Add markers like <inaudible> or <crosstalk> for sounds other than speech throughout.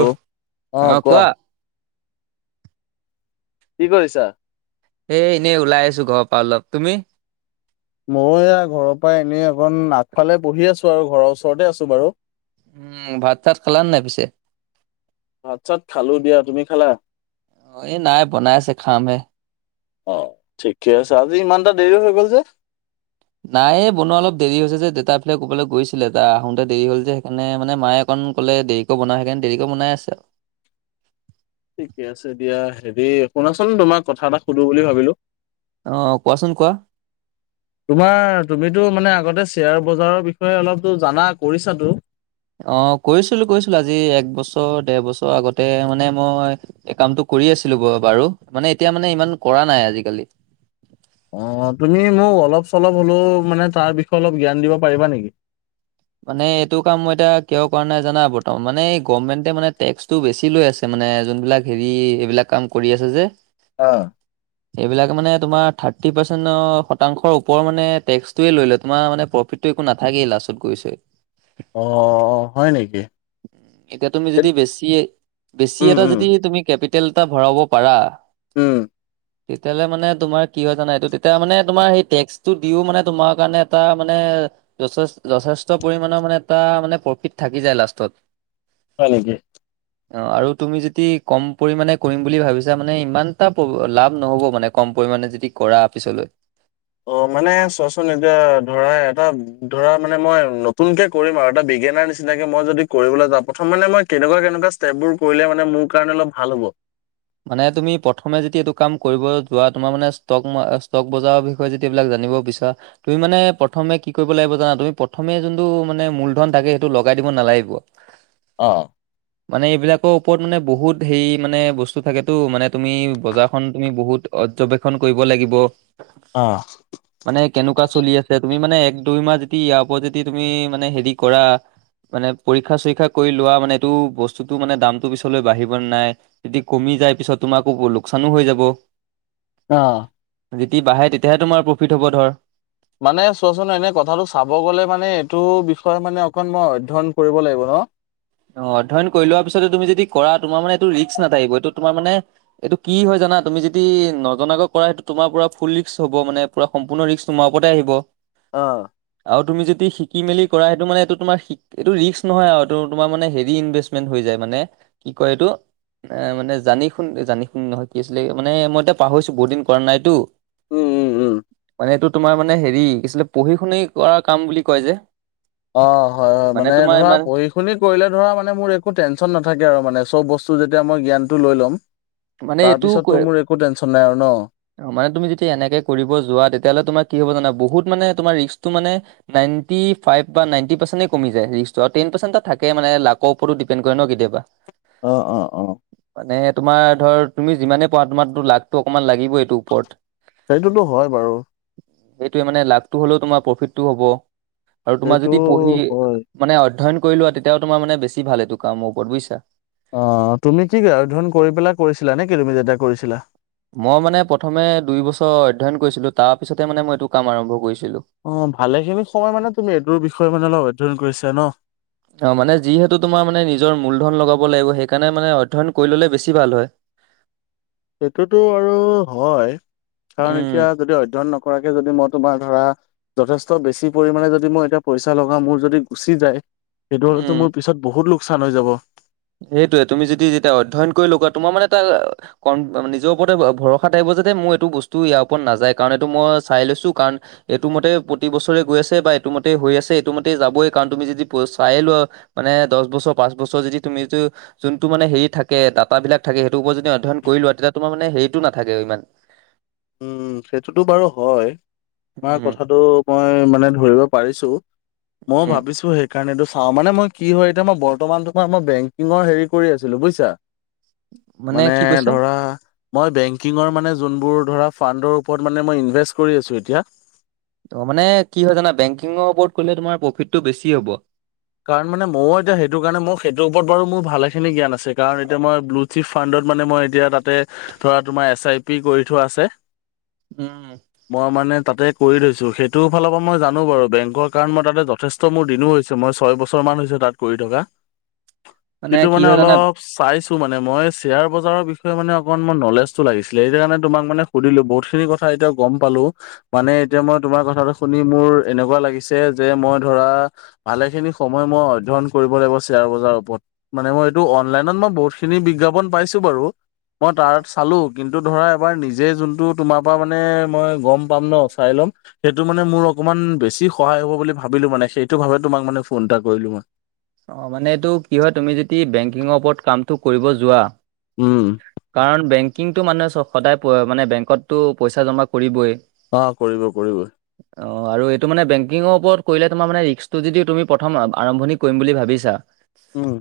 অ অ' কোৱা। কি কৰিছা? এ এনেই ওলাই আছোঁ ঘৰৰ পৰা অলপ। তুমি? মই এয়া ঘৰৰ পৰা এনেই অকন আগফালে বহি আছোঁ আৰু। ঘৰৰ ওচৰতে আছোঁ বাৰু। উম, ভাত-চাত খালানে নাই পিছে? ভাত-চাত খালোঁ দিয়া। তুমি খালা? অ' এ নাই। বনাই আছে, খামহে। অ' ঠিকে আছে। আজি ইমানটা দেৰি হৈ গ'ল যে? নাই, এ বনোৱা অলপ দেৰি হৈছে যে। দেউতা এফালে ক'ৰবালৈ গৈছিলে। এটা আহোতে দেৰি হ'ল যে, সেইকাৰণে মায়ে অক <unintelligible> ক'লে দেৰিকে বনাই সেইকাৰণে দেৰিকে বনাই আছে আ ঠিকে আছে দিয়া হেৰি শুনাচোন তোমাক কথা এটা সুধো বুলি ভাবিলো। আৰু অ কোৱাচোন কোৱা? তোমাৰ তুমিতো মানে আগতে শ্বেয়াৰ বজাৰৰ বিষয়ে অলপতো জানা, কৰিছাতো। অ' কৰিছিলোঁ - কৰিছিলোঁ। আজি এক বছৰ, দেৰ বছৰ আগতে মানে মই এই কামটো কৰি আছিলোঁ ব- বাৰু। মানে এতিয়া মানে ইমান কৰা নাই আজিকালি। <unintelligible> অ' তুমি মোক অলপ-চলপ হ'লেও মানে তাৰ বিষয়ে অলপ জ্ঞান দিব পাৰিবা নেকি? মানে এইটো কাম মই এতিয়া কিয় কৰা নাই জানা? বৰ্তমান মানে গভমেন্টে মানে টেক্সটো বেছি লৈ আছে ম মানে যোনবিলাক হেৰি এইবিলাক কাম কৰি আছে যে অ এইবিলাক মানে তোমাৰ থাৰ্টি পাৰ্চেণৰ শতাংশৰ ওপৰৰ মানে টেক্সটোৱে লৈ লয়। তোমাৰ মানে প্ৰফি একো নাথাকেই লাষ্টত, গৈ ছৈ। অ' - অ' হয় নেকি? এতিয়া তুমি যদি বেছি- বেছি উম এটা উম যদি তুমি কেপি টেল এটা ভৰাব পাৰা উম। তেতিয়ালে মানে তোমাৰ কি হয় জানা? এইটো তেতিয়া মানে তোমাৰ সেই টেক্সটো দিওঁ মানে তোমাৰ কাৰণে এটা মানে অ' যথেষ- যথেষ্ট পৰিমাণৰ মানে এটা মানে প্ৰফিট থাকি যায় লাষ্টত। হয় নেকি? অ' আৰু তুমি যদি কম পৰিমাণে কৰিম বুলি ভাবিছা মানে, ইমানটা প- লাভ নহ'ব মানে, কম পৰিমাণে যদি কৰা পিছলৈ। অ' মানে চোৱাচোন, এতিয়া ধৰা এটা ধৰা মানে মই নতুনকে কৰিম আৰু এটা বে গেনাৰ নিচিনাকে মই যদি কৰিবলৈ যাওঁ, প্ৰথম মানে মই কেনেকুৱা - কেনেকুৱা ষ্টেপবোৰ কৰিলে মানে মোৰ কাৰণে অলপ ভাল হ'ব? মানে তুমি প্ৰথমে যদি এইটো কাম কৰিব যোৱা, তোমাৰ মানে ষ্টক মা- ষ্টকবজাৰৰ বিষয়ে যেতিয়া এইবিলাক জা জানিব বিচৰা তুমি মানে প্ৰথমে কি কৰিব লাগিব জানা তুমি প্ৰথমে যোনটো মানে মূলধন থাকে সেইটো লগাই দিব নালাগিব। অ', মানে এইবিলাকৰ ওপৰত মানে বহুত হেৰি মানে বস্তু থাকেতো মানে তুমি বজাৰখন তুমি বহুত পৰ্যবেক্ষণ কৰিব লাগিব, অ', মানে কেনেকুৱা চলি আছে তুমি মানে এক দুই মাহ যদি ইয়াৰ ওপৰত যদি তুমি মানে হেৰি কৰা মানে পৰীক্ষা চৰীক্ষা কৰি লোৱা মানে এইটো বস্তুতটো মানে দামটো পিছলৈ বাঢ়িব নাই যদি কমি যায় পিছত তোমাৰ আকো লোকচানো হৈ যাব। অ', যেতি বাঢ়ে তেতিয়াহে তোমাৰ প্ৰফিট হ'ব ধৰ। মানে চোৱাচোন এনে কথাটো চাব গ'লে মানে এইটো বিষয়ে মানে অকন মই অধ্যয়ন কৰিব লাগিব ন অ', অ', অধ্যয়ন কৰি লোৱাৰ পিছতে তুমি যদি কৰা তোমাৰ মানে এইটো ৰিস্ক নাথাকিব এইটো তোমাৰ মানে, এইটো কি হয় জান না তুমি যদি নজনাকৈ কৰা সেইটো তোমাৰা ফুল ৰিস্ক হ'ব মানে সম্পূৰ্ণ ৰিস্ক তোমাৰ ওপতে আহিব। অ', আৰু তুমি যদি শিকি মেলি কৰা সেইটো মানে এইটো তোমাৰ শিক এইটো ৰিস্ক নহয় আৰু এইটো তোমাৰ মানে হেৰি ইনভেষ্টমেণ্ট হৈ যায় মানে, কি কয় এইটো এ মানে জানি শুনি জানি শুনি নহয় কি আছিলে মানে মই এতিয়া পাহৰিছো বহুত দিন কৰা নাইতো। উম, উম, উম, মানে এইটো তোমাৰ মানে হেৰি কি আছিল পঢ়িশুনি কৰা কাম বুলি কয় যে। অ', হয়, হয়, মানে তোমাৰ ধৰা ইমান পঢ়িশুনি কৰিলে ধৰা মানে মোৰ একো টেনশ্যন নাথাকে মানে চব বস্তুৰ যেতিয়া মই জ্ঞানটো লৈ ল'ম। মানে তাৰ এইটো পিছতো কৈ- মোৰ একো টেনচন নাই আৰু ন'? অ', মানে তুমি যেতিয়া এনেকে কৰিব যোৱা তেতিয়া হ'লে তোমাৰ কি হব জানা বহুত মানে তোমাৰ ৰিস্কটো মানে টা টুৱেন্টি ফাইভ বা নাএন্টি পাৰছেন্ত কমি যায় ৰিস্কত টেন পাৰছেন্ত এটা থাকে মানে লাকৰ ওৰত ডিপেণ্ড কৰে ন কেতিয়াবা। অ', অ, অ, মানে তোমাৰ ধৰ তুমি যিমানে পোৱা তোমাৰতো লাকটো অকণমান লাগিব এইটো ওপৰত সেইটোতো হয় বাৰু সেইটোৱে মানে লাভটো হ'লেও তোমাৰ প্ৰফিতটো হ'ব। আৰু তোমাৰ সেইটো যদি পঢ়ি, হয় মানে অধ্যয়ন কৰি লোৱা তেতিয়াও তোমাৰ মানে বেছি ভাল এইটো কামৰ ওপৰত বুজিছা। অ', তুমি কি অধ্যয়ন কৰি পেলাই কৰিছিলা নেকি তুমি যেতিয়া কৰিছিলা? মই মানে প্ৰথমে দুই বছৰ অধ্যয়ন কৰিছিলো তাৰ পিছতে মানে মই এইটো কাম আৰম্ভ কৰিছ অ', ভালেখিনি সময় মানে তুমি এইটোৰ বিষয়ে মানে অলপ অধ্যয়ন কৰিছা ন'? অ', মানে যিহেতু তোমাৰ মানে নিজৰ মূলধন লগাব লাগিব সেইকাৰণে মানে অধ্যয়ন কৰি ল'লে বেছি ভাল হয়। সেইটোতো আৰু হয়, কাৰণ উম এতিয়া যদি অধ্যয়ন নক কৰাকে যদি মই তোমাৰ ধৰা, যথেষ্ট বেছি পৰিমাণে যদি মই এতিয়া পইচা লগাম মোৰ যদি গুচি যায়। সেইটো হলেটো উম মোৰ পিছত বহুত লোকচান হৈ যাব। সেইটোয়ে তুমি যদি যেতিয়া অধ্যয়ন কৰি লগোৱা তোমাৰ মানে এটা <unintelligible> নিজৰ ওপৰতে ভৰসা টাইপ তে যেতিয়া মোৰ এইটো বস্তু ইয়াৰ ওপৰত নাযায় কাৰণ এইটো মই চাই লৈছো কাৰণ এইটো মতে প্ৰতি বছৰে গৈ আছে বা এইটো মতে হৈ আছে এইটো মতেই যাবই কাৰণ তুমি যদি প চাই লোৱা মানে দশ বছৰ পাঁচ বছৰ যদি তুমি যিটো যোনটো মানে হেৰি থাকে ডাটাবিলাক থাকে সেইটো ওপৰত যদি অধ্যয়ন কৰি লোৱা তেতিয়া তোমাৰ মানে হেৰিটো নাথাকে ইমান। উম, সেইটোতো বাৰু হয়, তোমাৰ উম কথাটো মই মানে ধৰিব পাৰিছোঁ, মই উম ভাবিছো সে কাৰণ এইটো চাওঁ মানে মই কি হয় এতিয়া মই বৰ্তমানটো মই বেংকিঙৰ হেৰি কৰি আছিলো বুজিছা। মানে কি কৈছা ধৰা, মই বেংকিঙৰ মানে যোনবোৰ ধৰা ফাণ্ডৰ ওপৰত মান মই ইনভেষ্ট কৰি আছোঁ এতিয়া ত' মানে কি হয় জানা বেংকিঙৰ ওপৰত কলে তোমাৰ প্ৰফিটটো বেছি হ'ব। কাৰণ মানে মইও এতিয়া সেইটো কাৰণে মোৰ সেইটোৰ ওপৰত বাৰু মোৰ ভালে খিনি জ্ঞান আছে কাৰণ এতিয়া মই ব্লুুথ থিফ ফাণ্ডত মানে মই এতিয়া তাতে ধৰা তোমাৰ এছ আই পি কৰি থোৱা আছে। উম মই মানে তাতে কৰি থৈছোঁ সেইটো ফালৰ পৰা মই জানো বাৰু বেংকৰ কাৰণ মই তাতে মোৰ যথেষ্ঠ দিনো হৈছে মই ছয় বছৰ মান হৈছে তাতে কৰি থকা কিন্তু কি মানে হয় জানা অলপ চাই চাইছো মানে মই শেয়াৰ বজাৰৰ বিষয়ে অকন মান নলেজটো লাগিছিল, সেইকাৰণে তোমাক মানে সুধিলো বহুত খিনি কথা এতিয়া গম পালো মানে এতিয়া মই তোমাৰ কথাটো শুনি মোৰ এনেকুৱা লাগিছে যে মই ধৰা ভালে খিনি সময় মূৰৰ অধ্যয়ন কৰিব লাগিব শ্বেয়াৰ বজাৰৰ ওপৰত, মানে মই এইটো অনলাইনত মই বহুতখিনি বিজ্ঞাপন পাইছো বাৰু মই তাৰক চালো কিন্তু ধৰা এবাৰ নিজে যোনটো তোমাৰ পৰা মানে মই গম পাম ন' চাই ল'ম সেইটো মানে মোৰ অকণমান বেছি সহায় হ'ব বুলি ভাবিলো মানে সেইটো ভাবে তোমাক মানে ফোন এটা কৰিলোঁ মই অ' মানে এইটো কি হয় তুমি যদি বেংকিঙৰ ওপৰত কামটো কৰিব যোৱা উম কাৰণ বেংকিঙটো মানে চাওঁক সদায় মানে বেংকতো পইচা জমা কৰিবই। অ কৰিব কৰিব অ', আৰু এইটো মানে বেংকিঙৰ ওপৰত কৰিলে তোমাৰ মানে ৰিক্সটো যদিও তুমি প্ৰথম আৰম্ভণি কৰিম বুলি ভাবিছা, উম,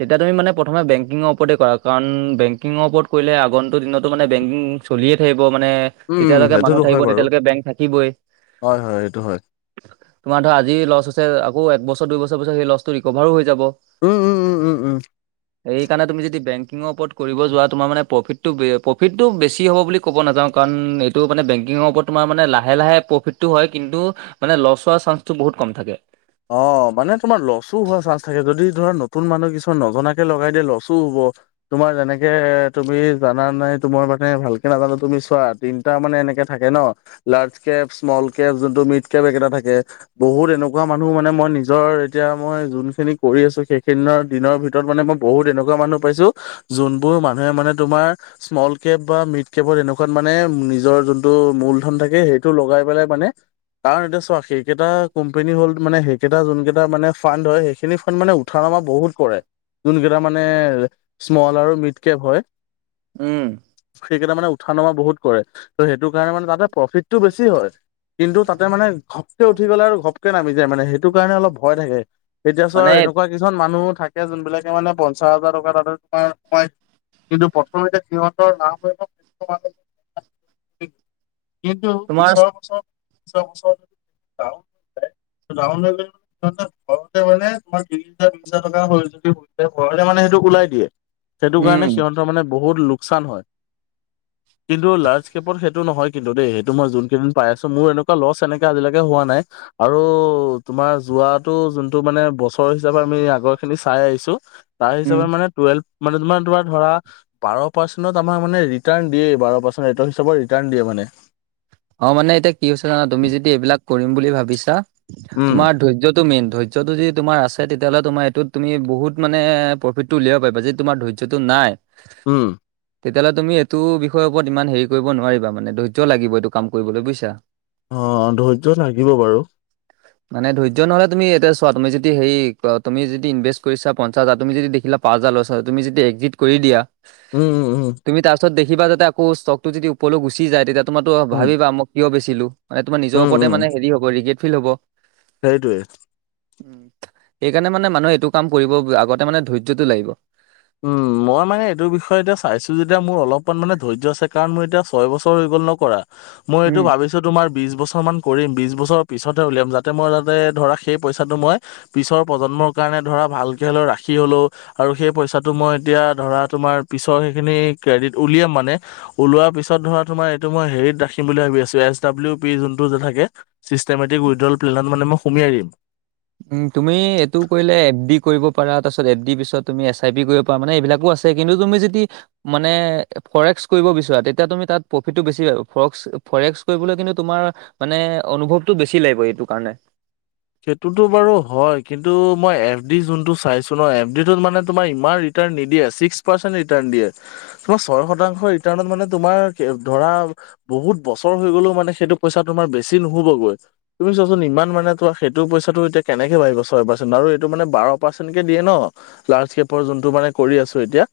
তেতিয়া তুমি মানে প্ৰথমে বেংকিঙৰ ওপৰতে কৰা, কাৰণ বেংকিঙৰ ওপৰত কৰিলে আগন্তু দিনতো মানে বেংকিং চলিয়ে থাকিব। মানে উম, যেতিয়ালৈকে মানুহ সেইটোতো থাকিব হয় বাৰু। তেতিয়ালৈকে বেংক থাকিবই। হয়, হয়, সেইটো হয়। তোমাৰ ধৰা আজি লছ হৈছে আকৌ একবছৰ দুই বছৰ পিছত সেই লষ্ট টো ৰিকভাৰো হৈ যাব। উম, উম, উম, উম, উম। এইকাৰণে তুমি যদি বেংকিঙৰ ওপৰত কৰিব যোৱা তোমাৰ মানে প্ৰফিটটো-প্ৰফিটটো বেছি হ'ব বুলি ক'ব নাযাওঁ কাৰণ টো মানে বেংকিংৰ ওপৰত তোমাৰ মানে লাহে-লাহে প্ৰফিটো হয়, কিন্তু মানে লষ্ট হোৱাৰ চাঞ্চ টো বহুত কম। কম থাকে। অ', মানে তোমাৰ লছো হোৱা চান্স থাকে যদি ধৰা নতুন মানুহ কিছুমান নজনাকে লগাই দিয়ে লচো হব তোমাৰ যেনেকে তুমি জানা নাই সেইটো মই মানে ভালকে নাজানোঁ, তুমি চোৱা তিনটা মানে তেনেকে থাকে ন? লাৰ্য কেপ, স্মল কেপ জোনটো মিদ কেপ তেনেকে থাকে, বহুত এনকা মানুহ মানে মই নিজৰ এতিয়া মই যোনখিনি কৰি আছোঁ, সেইখিনৰ দিনৰ ভিতৰত মানে মই বহুত এনেকুৱা মানুহ মানুহ পাইছোঁ, যোনবোৰ মানুহে মানে তোমাৰ স্মল কেপ বা মিড কেপত এনেকুৱাত মানে নিজৰ যোনটো মূলধন থাকে সেইটো লগাই পেলাই মানে কাৰণ এতিয়া চোৱা সেইকেইটা কোম্পানী হ'ল মানে সেইকেইটা যোন কেইটা মানে ফান এ সেখিনি ফান মানে উঠা নমা বহুত কৰে যোনকেইটা মানে স্মল আৰু মিড কেপ হয়, উম সেইকেইটা মানে উঠা নমা বহুত কৰে, ত' সেইটো কাৰণে মানে তাতে প্ৰফিতটো বেছি হয় কিন্তু তাতে মানে ঘপকে উঠি গ'লে আৰু ঘপকে নামি দিয়ে মানে সেইটো কাৰণে অলপ ভয় থাকে এতিয়া চোৱা মানে এনেকুৱা কিছুমান মানুহ থাকে যোনবিলাক মানে পঞ্চাশ হাজাৰ টকা তাতে তোমাৰ মই কিন্তু প্ৰথমতে সিহঁতৰ <unintelligible> কিন্তু তোমাৰ পিছৰ বছৰত পিছৰ বছৰত <inaudible> ঘৰতে মানে তোমাৰ <inaudible> তি হাজাৰ বিশ হাজাৰ টকা হয় যদি <inaudible> <unintelligible> মানে সেইটোক ওলাই দিয়ে, সেইটো কাৰণে উম সিহঁতৰ মানে বহুত লোকচান হয়। কিন্তু লাৰ্জ কেপৰ ক্ষেত্ৰ সেইটো নহয় কিন্তু দেই, সেইটো মই যোন কেইদিন পাই আছোঁ। মোৰ এনেকুৱা লছ এনেকে আজিলৈকে হোৱা নাই। আৰু তোমাৰ যোৱাটো যোনটো মানে বছৰ হিচাপে আমি আগৰ খিনি চাই আহিছোঁ, তাৰ উম হিচাপে মানে টুৱেলভ মানে তোমাৰ দোয়া ধৰা, বাৰঃ পাৰ্চেনট আমাৰ মানে ৰিটান দিয়ে বাৰঃ পাৰ্চেনত হিচাপত ৰিটান দিয়ে মানে। এ <unintelligible> অ মানে এতিয়া কি হৈছে জানা তুমি যদি এইবিলাক কৰিম বুলি ভাবিছা, উম তোমাৰ ধৰ্যটো মেইন। ধৈয্যটো যি তোমাৰ আছে তেতিয়া হ'লে তোমাৰ এইটোত তুমি বহুত মানে প্ৰফিটটো উলিয়াব পাৰিবা, যিহেতু তোমাৰ ধৈয্যটো নাই, উম। তেতিয়াহ'লে তুমি এইটো বিষয়ৰ ওপৰত ইমান হেৰি কৰিব নোৱাৰিবা মানে ধৈৰ্য লাগিব এইটো কাম কৰিবলৈ বুইছা? অ', ধৈৰ্য থাকিব বাৰু। মানে ধৈ্য্য নহ'লে তুমি এতিয়া চোৱা, তুমি যদি হেৰি তুমি যদি ইনভেষ্ট কৰিছা পঞ্চাছ হাজাৰ, তুমি যদি দেখিলা পাছহাজাৰ লছ হৈ, তুমি যেতি একজিত কৰি দিয়া উম, উম, তুমি তাৰপিছত দেখিবা যাতে আকৌ ষ্টকটো যদি ওপৰলৈ গুচি যায় তেতিয়া তোমাৰ ত উম, ভাবিবা মোক কিয় বেছি লোভ এ তোমাৰ নিজৰ ওপৰতে মানে হেৰি হ'ব ৰিগেট ফিল হব। সেইটোৱেই। ওম সেইকাৰণে মানে মানুহে এইটো কাম কৰিব আগতে মানে ধৈৰ্যটো লাগিব। উম মই মানে এইটো বিষয়তে চাইছো যেতিয়া মোৰ অলপমান মে ধৈৰ্য্য আছে কাৰণ মোৰ এতিয়া ছয় বছৰ হৈ গ'ল। নকৰা মই এইটো উম। ভাবিছো তোমাৰ বিছ বছৰ মান কৰিম বিছ বছৰ। পিছতহে উলিয়াম যাতে মই যাতে ধৰা সেই পইচাটো মই পিছৰ প্ৰজন্মৰ কাৰণে ধৰা ভালকে লৈ ৰাখি কি হ'লও আৰু সেই পইচা মই এতিয়া ধৰা তোমাৰ পিছৰ সেইখিনি ক্ৰডিদ উলিয়াম মানে উলোৱা পিছত ধৰা তোমাৰ সেটো মই হেৰিত ৰাখিম বুলি ভাবি আছো এছ দাব্লিউ পি যোনটো যে থাকে চিষ্টেমেটিক উইটড্ৰপ্লেনত মানে মই সুমিয়াই হেৰি। উ তুমি এইটো কৰিলে এফ বি কৰিব পাৰা তাৰ পিছত এফ বি পিছত তুমি এছ আই পি কৰিব পাৰা মানে এইবিলাকো আছে। কিন্তু তুমি যদি মানে ফৰেক্স কৰিব বিচৰা তেতিয়া তুমি তাত প্ৰফিত টো বেছি আৰু ফক্স। ফৰেক্স কৰিবলৈ কিন্তু তোমাৰ মানে অনুভৱটো বেছি লাগিব এইটো কাৰণে। সেইটোতো বাৰু হয় কিন্তু মই এফ ডি যোনটো চাইছো ন এফ ডি টোত মানে তোমাৰ ইমান ৰি কাৰ-ণ নিদিয়ে ছিক্স পাৰ্চেণ্ট ৰিৰ্টান দিয়ে তোমাক ছয় শতাংশ ৰিৰ্টানত মানে তোমাৰ কে ধৰা বহুত বছৰ হৈ গলেও মানে সেইটো পইচা তোমাৰ বেছি নহবগৈ তুমি চোৱাচোন ইমান মানে তো সেইটো পইচা টো এতিয়া কেনেকে বাঢ়িব ছয় পাৰ্চেণ্ট বাৰু এইটো মানে বাৰ পাৰ্চেণ্ট কে দিয়ে ন লাৰ্জ কেপৰ যোনটো মা কৰি আছো এতিয়া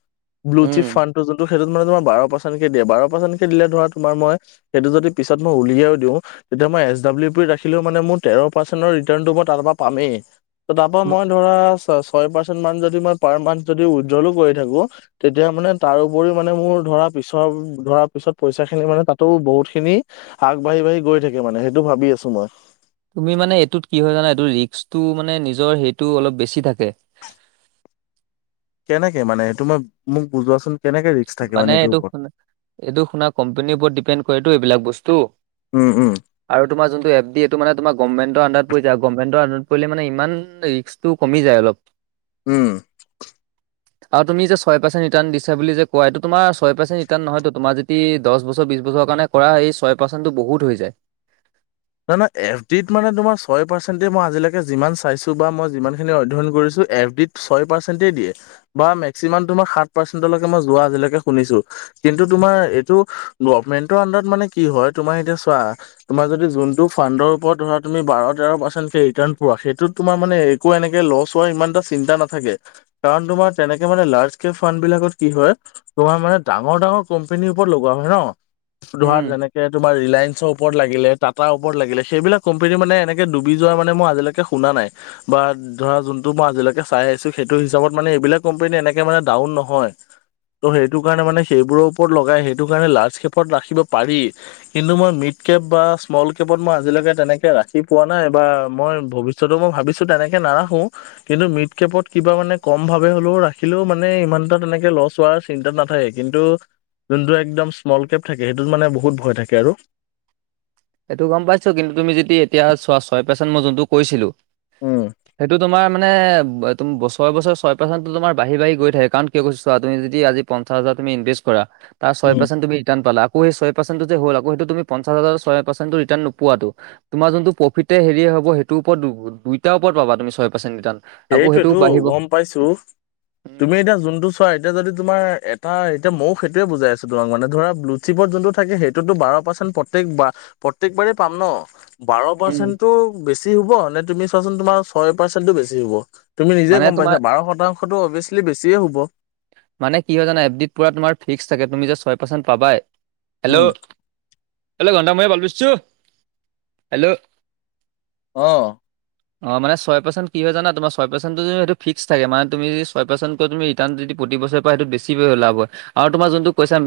ব্লুশ্বিপ উম ফানটো যোনটো। সেইটোনো তোমাৰ বাৰ পাৰ্চেন্ট কে দিয়ে বাৰ পাৰ্চেণ্ট কে দিলে ধৰা তোমাৰ মই সেইটো যদি পিছত মই উলিয়াও দিওঁ। তেতিয়া মই এছ ডাব্লিউ পি ৰাখিলো মানে মোৰ তেৰ পাৰ্চেণ্টৰ ৰিৰ্টানটো মই তাৰ পৰা পামেই। ত তাৰ পৰা ম- মই ধৰা ছ ছয় পাৰ্চেন্ট মান যদি মই পাৰ মান্থ যদি উড্ৰলো কৰি থাকো তেতিয়া মানে তাৰোওপৰি মানে মোৰ ধৰা পিছত ধৰা পিছত পইচা খিনি মানে তাতো বহুত খিনি হাৰ। আগ বাঢ়ি বাঢ়ি গৈ থাকে মানে সেইটো ভাবি আছো মই। তুমি মানে এইটোত কি হয় জানা এইটো ৰিস্কটো মানে নিজৰ সেইটো অলপ বেছি থাকে। কেনেকে মানে সেইটো মই মোক বুজোৱাচোন। কেনেকে ৰিস্ক থাকে মানে এইটোৰ এইটো ওপৰত? শুন এইটো শুনা কম্পেনীৰ ওপৰত ডিপেণ্ড কৰেটো এইবিলাক বস্তু। উম, উম, আৰু তোমাৰ যোনটো এফ ডি এইটো মানে তোমাৰ গমমেণ্টৰ আনদাৰত পৰি যায় গমমেণ্টৰ আনদাৰ কৰিলে মানে ইমান ৰিস্কটো কমি যায় অলপ। উম। আৰু তুমি যে ছয় পাচেন্ট ৰিতান দিছা বুলি যে। কোৱা এইটো তোমাৰ ছয় পাৰ্চেণ্ট ৰিটান নহয়তো তোমাৰ যদি দছ বছৰ বিছ বছৰ কাৰণে কৰা হয় এই ছয় পাৰ্চেণ্টটো বহুত হৈ যায়। <inaudible> নহয় নহয় এছ ডিত মানে তোমাৰ ছয় পাচেন্ট দিয়ে মই আজিলেকে যিমান চাইছো বা মই যিখিনি অধ্যয়ন কৰিছোঁ। এফ ডিত ছয় পাৰ্চেন্টে দিয়ে বা মেক্সিমাম তোমাৰ সাত পাৰ্চেন্টলৈকে মই যোৱা আজিলৈকে শুনিছোঁ। কিন্তু তোমাৰ এইটো গৰ্ভমেন্টৰ আন্ডাৰত মানে কি হয় তোমাৰ এতিয়া চোৱা তোমাৰ যদি যোন। টো ফানডৰ ওপৰত ধৰা তুমি বাৰ তেৰ পাৰ্চেণ্ট কে ৰিটান পোৱা সেইটোত তোমাৰ মানে একো এনেকে লচ' হোৱা ইমানটা ত চিন্তা নাথাকে কাৰণ তোমাৰ তেনেকে মানে লাৰ্জকে ফান বিলাকত কি হয় তোমাৰ মানে ডাঙৰ ডাঙৰ কোম্পেনীৰ ওপৰত লগোৱা হয় ন ধৰা উম। যেনেকে তোমাৰ ৰিলাইনঞ্চৰ ওপৰত লাগিলে তাপা তাৰ ওপৰত লাগিলে সেইবিলাক কোম্পনী মানে এনেকে ডুবি যোৱা মানে মই আজিলৈকে শুনা নাই বা ধৰা যোনটো মই আজিলেকে চাই আহিছো সেইটো হিচাপত মানে এইবিলাক কম্পেনী এনেকে মানে ডাউন নহয়। ত' সেইটো কাৰণে মানে সেইবোৰৰ ওপৰত লগাই সেইটো কাৰণে লাৰ্জ কেপত ৰাখিব পাৰি কিন্তু মই মেইট কেপ বা স্মল কেপত মই আজিলেকে তেনেকে ৰাখি পোৱা নাই বা মই ভৱিষ্যতে মই ভাবিছো তেনেকে নাৰাখো কিন্তু মিড কেপত কিবা মানে কম ভাৱে হ'লেও ৰাখিলেও মানে ইমানটা তেনেকে লছ হোৱাৰ চিন্তা নাথাক কিন্তু যোনটো একদম স্মল কেপ থাকে সেইটোত মানে বহুত ভয় থাকে আৰু সেইটো গম পাইছো কিন্তু তুমি যদি এতিয়া চোৱা ছয় মই যোনতো কৈছিলো উম, সেইটো তোমাক মানে তুম বছৰে বছৰে ছয় পাৰ্চেণ্টটো তোমাৰ বাঢ়ি বাঢ়ি গৈ থাকে কাৰণ কিয় কৈছো চোৱা তুমি যদি আজি পঞ্চাছ জাৰ তুমি ইনভেষ্ট কৰা তা ছয় পাৰ্চেণ্ট তুমি ৰিটাৰ্ণ পালা আকৌ সেই ছয় পাৰ্চেণ্ট টো যে হ'ল আকৌ সেইটো তুমি পঞ্চাছ হাজাৰ ছয়ে পাৰচেনটো ৰিটাৰ্ণ নোপোৱাতো তোমাৰ যোনটো প্ৰফিটে হেৰি হব সেইটো ওপৰত দুই দুইটাৰ ওপৰত পাবা তুমি ছয় পাৰছেন ৰিটাৰ্ণ। আকৌ সেইটোও সেইটোৱেটো বাঢ়িব গম পাইছো, তুমি এতিয়া যোনটো চোৱা এতিয়া যদি তোমাৰ এটা এইটো মইয়ো সেইটোৱে বুজাই আছো তোমাক মানে ধৰা ব্লু থিপত যোনটো থাকে সেইটোতো বাৰ পাৰ্চেণ্ট প্ৰতেক বা প্ৰত্যেকবাৰেই পাম ন'? বাৰ উম পাৰ্চেণ্টটো বেছি হব নে তুমি চোৱাচোন তোমাৰ ছয় পাৰ্চেন্টো বেছি হব। তুমি নিজে মানে গম তোমাৰ পাইছা বাৰ শতাংশতটো অবিয়েছলি বেছিয়ে হ'ব। মানে কি হয় জানা এফ ডিত পুৰা তোমাৰ ফিক্স থাকে তুমি জাষ্ট ছয় পাৰ্চেণ্ট পাবাই। হেল্ল' উম, হেল্ল <unintelligible> হেল্ল' অ', অ', মানে ছয় পাৰ্চেণ্ট কি হয় জানা তোমাৰ ছয় পাৰ্চেণ্টটো যে ফিক্স থাকে মানে তুমি ছয় পাৰ্চেণ্টটো যদি ৰিটাৰ্ণ যদি প্ৰতি বছৰে <unintelligible> সেইটো বেছি লাভ হয়, আৰু তোমাৰ যোনটো কৈছা